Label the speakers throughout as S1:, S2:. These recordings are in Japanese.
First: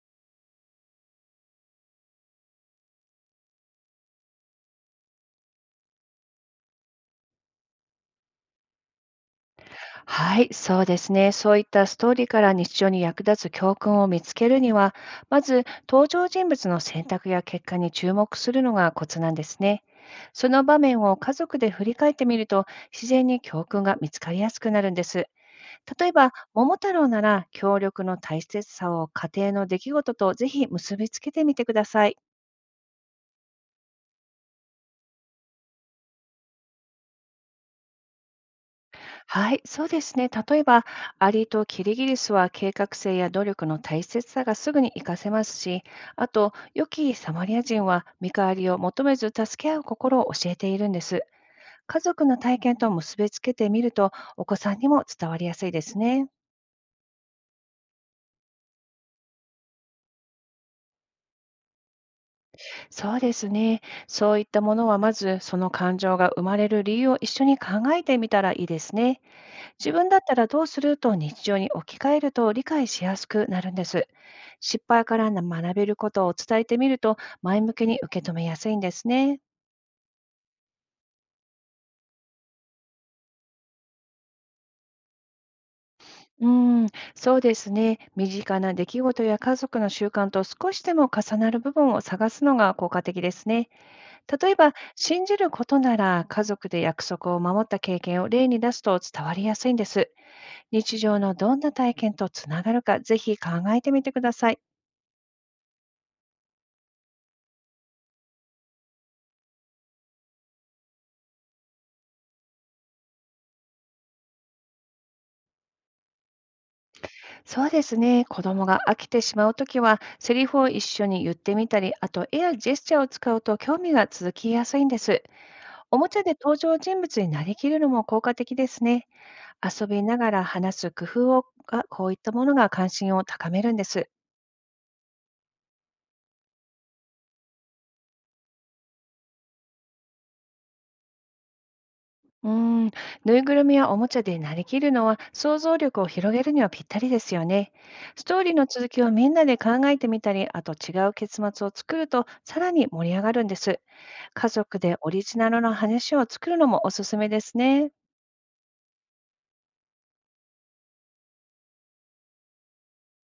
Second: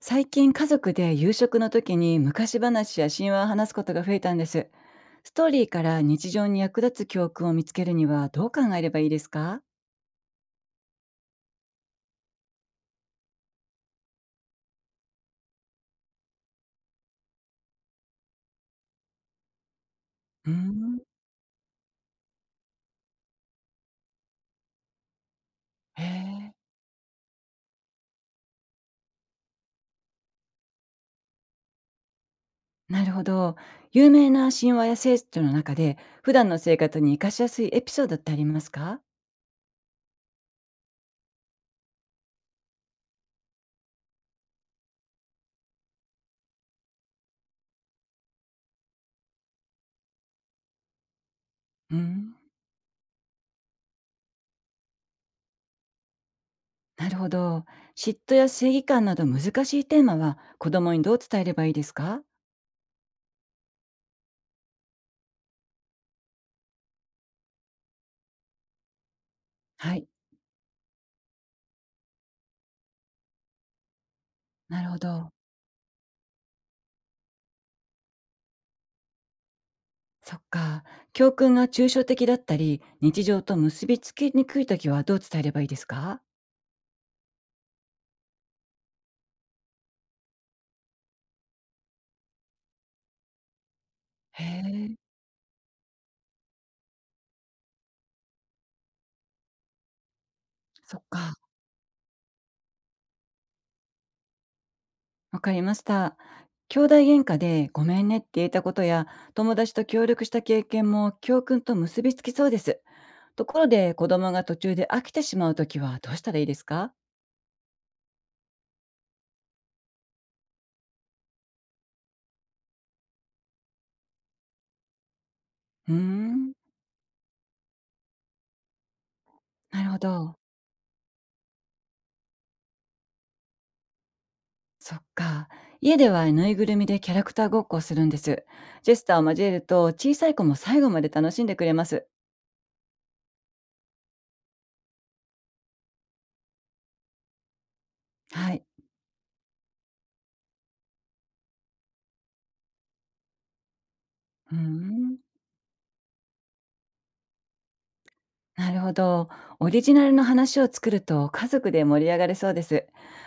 S1: 最近家族で夕食の時に昔話や神話を話すことが増えたんです。ストーリーから日常に役立つ教訓を見つけるにはどう考えればいいですか？
S2: はい、そうですね。そういったストーリーから日常に役立つ教訓を見つけるには、まず登場人物の選択や結果に注目するのがコツなんですね。そ
S1: うー
S2: の場
S1: ん。
S2: 面を家族で振り返ってみると、自然に教訓が見つかりやすくなるんです。
S1: へ
S2: 例えば、
S1: え。
S2: 桃太郎なら協力の大切さを家庭の出来事とぜひ結びつけてみてください。
S1: なるほど。有名な神話や聖書の中で普段の生活に生かしやすいエピソードってありますか？
S2: はい、そうですね。例えば、アリとキリギリスは計画性や努力の大切さがすぐに活かせますし、あと、良きサマリア人は見返りを求めず助け合う心を教えているんです。
S1: うー
S2: 家族
S1: ん。
S2: の体験と結びつけてみると、お子さんにも伝わりやすいですね。
S1: なるほど。嫉妬や正義感など難しいテーマは子供にどう伝えればいいですか？
S2: そうですね。そういったものは、まずその感情が生まれる理由を一緒に考えてみたらいいですね。自
S1: はい。
S2: 分だったらどうすると日常に置き換えると理解しやすくなるんです。
S1: な
S2: 失
S1: るほ
S2: 敗か
S1: ど。
S2: ら学べることを伝えてみると前向きに受け止めやすいんですね。
S1: そっか。教訓が抽象的だったり、日常と結びつきにくいときはどう伝えればいいですか？
S2: うん、そうですね。身近な出来事や家族の習慣と少しでも重なる部分を探すのが効果的ですね。
S1: へ
S2: 例えば、
S1: え、
S2: 信じることなら家族で約束を守った経験を例に出すと伝わりやすいんです。
S1: そ
S2: 日
S1: っ
S2: 常の
S1: か。
S2: どんな体験とつながるか、ぜひ考えてみてください。
S1: わかりました。兄弟喧嘩でごめんねって言えたことや、友達と協力した経験も教訓と結びつきそうです。ところで子供が途中で飽きてしまうときはどうしたらいいですか？
S2: そうですね。子供が飽きてしまうときは、セリフを一緒に言ってみたり、あと絵やジェスチャーを使うと興味が続きやすいんです。
S1: うー
S2: おもちゃで
S1: ん、
S2: 登場人物になりきるのも効果的ですね。
S1: な
S2: 遊
S1: るほ
S2: びなが
S1: ど。
S2: ら話す工夫をが、こういったものが関心を高めるんです。
S1: そっか。家ではぬいぐるみでキャラクターごっこをするんです。ジェスターを交えると小さい子も最後まで楽しんでくれます。
S2: うーん、ぬいぐるみやおもちゃでなりきるのは想像力を広げるにはぴったりですよね。ストーリ
S1: は
S2: ー
S1: い。
S2: の続きをみんなで考えてみたり、あと違う結末を作るとさらに盛り上がるんです。家
S1: うー
S2: 族でオ
S1: ん、
S2: リジナルの話を作るのもおすすめですね。
S1: なるほど。オリジナルの話を作ると家族で盛り上がれそうです。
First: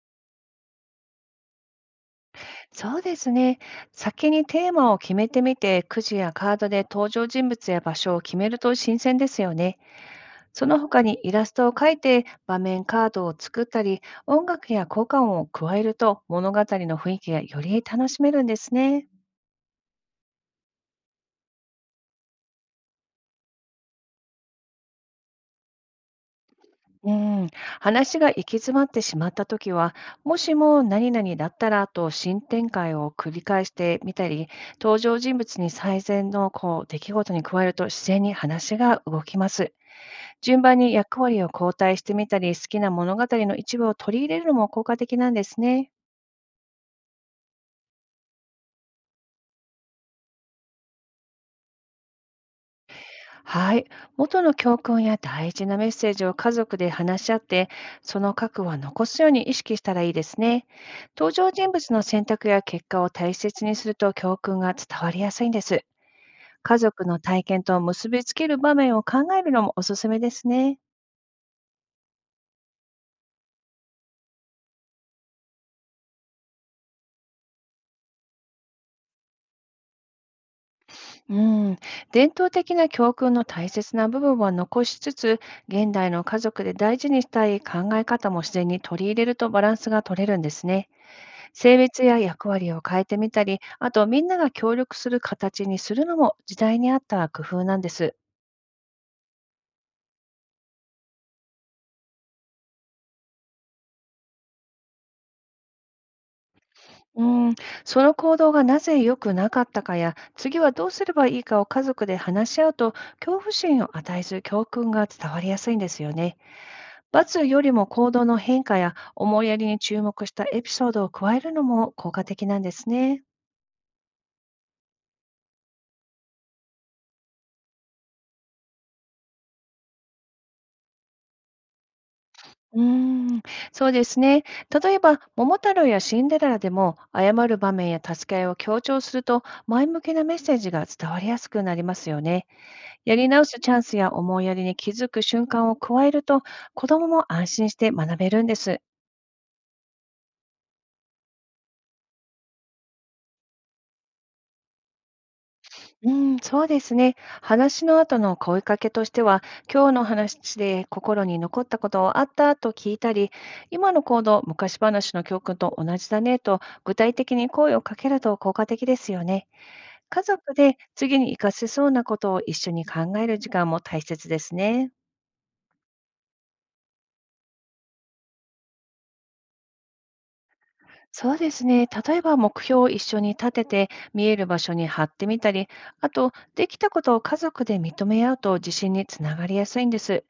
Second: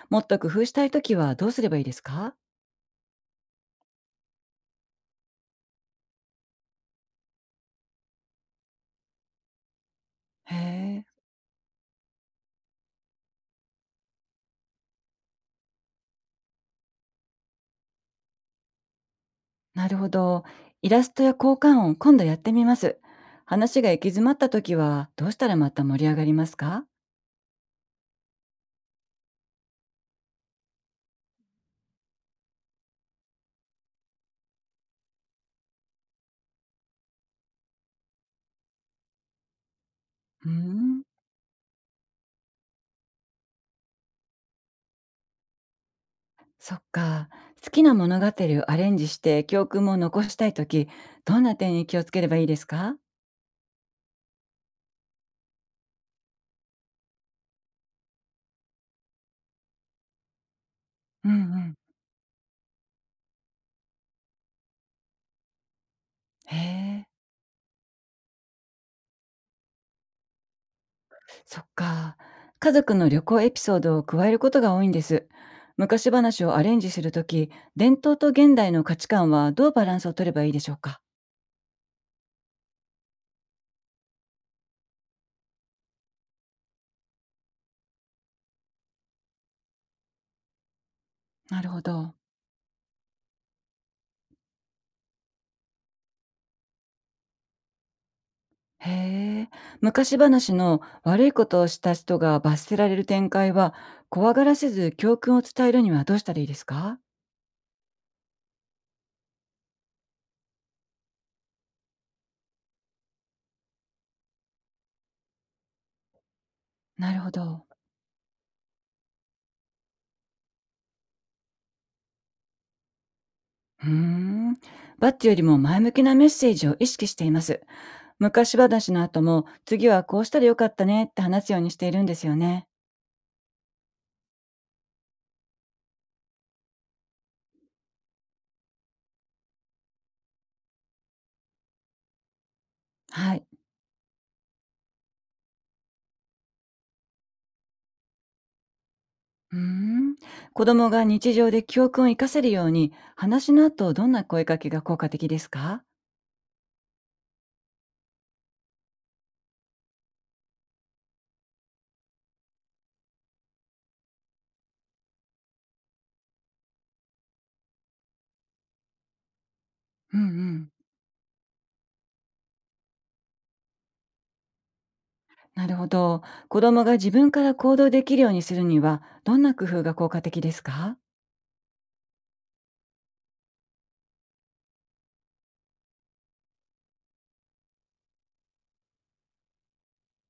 S1: もっと工夫したいときはどうすればいいですか？
S2: そうですね。先にテーマを決めてみて、くじやカードで登場人物や場所を決めると新鮮ですよね。
S1: へ
S2: その他
S1: え、
S2: にイラストを描いて場面カードを作ったり、音楽や効果音を加えると物語の雰囲気がより楽しめるんですね。
S1: なるほど。イラストや交換音、今度やってみます。話が行き詰まったときはどうしたらまた盛り上がりますか？
S2: うん、話が行き詰まってしまったときは、もしも何々だったらと新展開を繰り返してみたり、登場人物に最善のこう出来事に加えると自然に話が動きます。
S1: うー
S2: 順番に
S1: ん、
S2: 役割を交代してみたり、好きな物語の一部を取り入れるのも効果的なんですね。
S1: そっか。好きな物語をアレンジして教訓も残したいとき、どんな点に気をつければいいですか？
S2: はい。元の教訓や大事なメッセージを家族で話し合って、その核は残すように意識したらいいですね。
S1: うん
S2: 登
S1: う
S2: 場人物
S1: ん。
S2: の選択や結果を大切にすると教訓が伝わりやすいんです。
S1: へ
S2: 家族
S1: え。
S2: の体験と結びつける場面を考えるのもおすすめですね。
S1: そっか。家族の旅行エピソードを加えることが多いんです。昔話をアレンジするとき、伝統と現代の価値観はどうバランスを取ればいいでしょうか？
S2: うん。伝統的な教訓の大切な部分は残しつつ、現代の家族で大事にしたい考え方も自然に取り入れるとバランスが取れるんですね。
S1: なる
S2: 性
S1: ほ
S2: 別
S1: ど。
S2: や役割を変えてみたり、あとみんなが協力する形にするのも時代に合った工夫なんです。
S1: へえ。昔話の悪いことをした人が罰せられる展開は、怖がらせず教訓を伝えるにはどうしたらいいですか？
S2: うん、その行動がなぜ良くなかったかや、次はどうすればいいかを家族で話し合うと、恐怖心を与えず教訓が伝わりやすいんですよね。
S1: なるほ
S2: 罰よ
S1: ど。
S2: りも行動の変化や思いやりに注目したエピソードを加えるのも効果的なんですね。
S1: うーん。バッジよりも前向きなメッセージを意識しています。昔話の後も、次はこうしたらよかったねって話すようにしているんですよね。
S2: うーん、そうですね。例えば、桃太郎やシンデレラでも、謝る場面や助け合いを強調すると、前向きなメッセージが伝わりやすくなりますよね。やり
S1: は
S2: 直
S1: い。
S2: すチャンスや思いやりに気づく瞬間を加えると、子どもも安心して学べるんです。
S1: うーん。子供が日常で教訓を活かせるように、話の後、どんな声かけが効果的ですか？
S2: うん、そうですね。話の後の声かけとしては、今日の話で心に残ったことをあったと聞いたり、今の行動、昔話の教訓と同じだねと、具体的に声をかけると効果的ですよね。
S1: うん
S2: 家
S1: う
S2: 族
S1: ん。
S2: で次に活かせそうなことを一緒に考える時間も大切ですね。
S1: なるほど。子供が自分から行動できるようにするには、どんな工夫が効果的ですか？
S2: そうですね。例えば目標を一緒に立てて、見える場所に貼ってみたり、あと、できたことを家族で認め合うと自信につながりやすいんです。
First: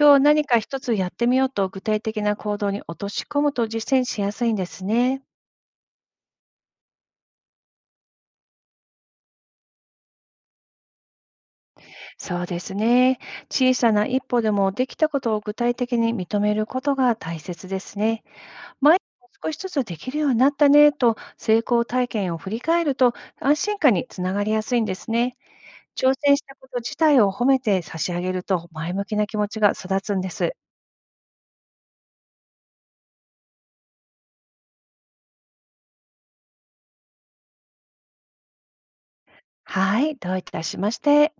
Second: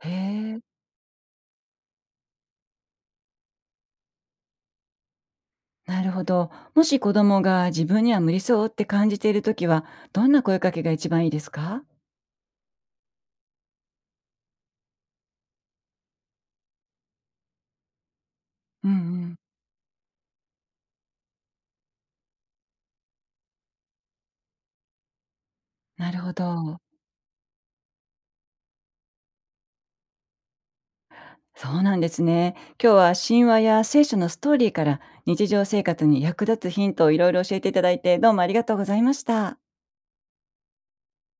S1: へ
S2: 日何か
S1: え。
S2: 一つやってみようと具体的な行動に落とし込むと実践しやすいんですね。
S1: なるほど。もし子供が自分には無理そうって感じているときは、どんな声かけが一番いいですか？
S2: そうですね。小さな一歩でもできたことを具体的に認めることが大切ですね。
S1: うんう
S2: 毎日
S1: ん。
S2: 少しずつできるようになったねと成功体験を振り返ると安心感につながりやすいんですね。
S1: な
S2: 挑
S1: るほ
S2: 戦したこ
S1: ど。
S2: と自体を褒めて差し上げると前向きな気持ちが育つんです。
S1: そうなんですね。今日は神話や聖書のストーリーから日常生活に役立つヒントをいろいろ教えていただいてどうもありがとうございました。
S2: はい、どういたしまして。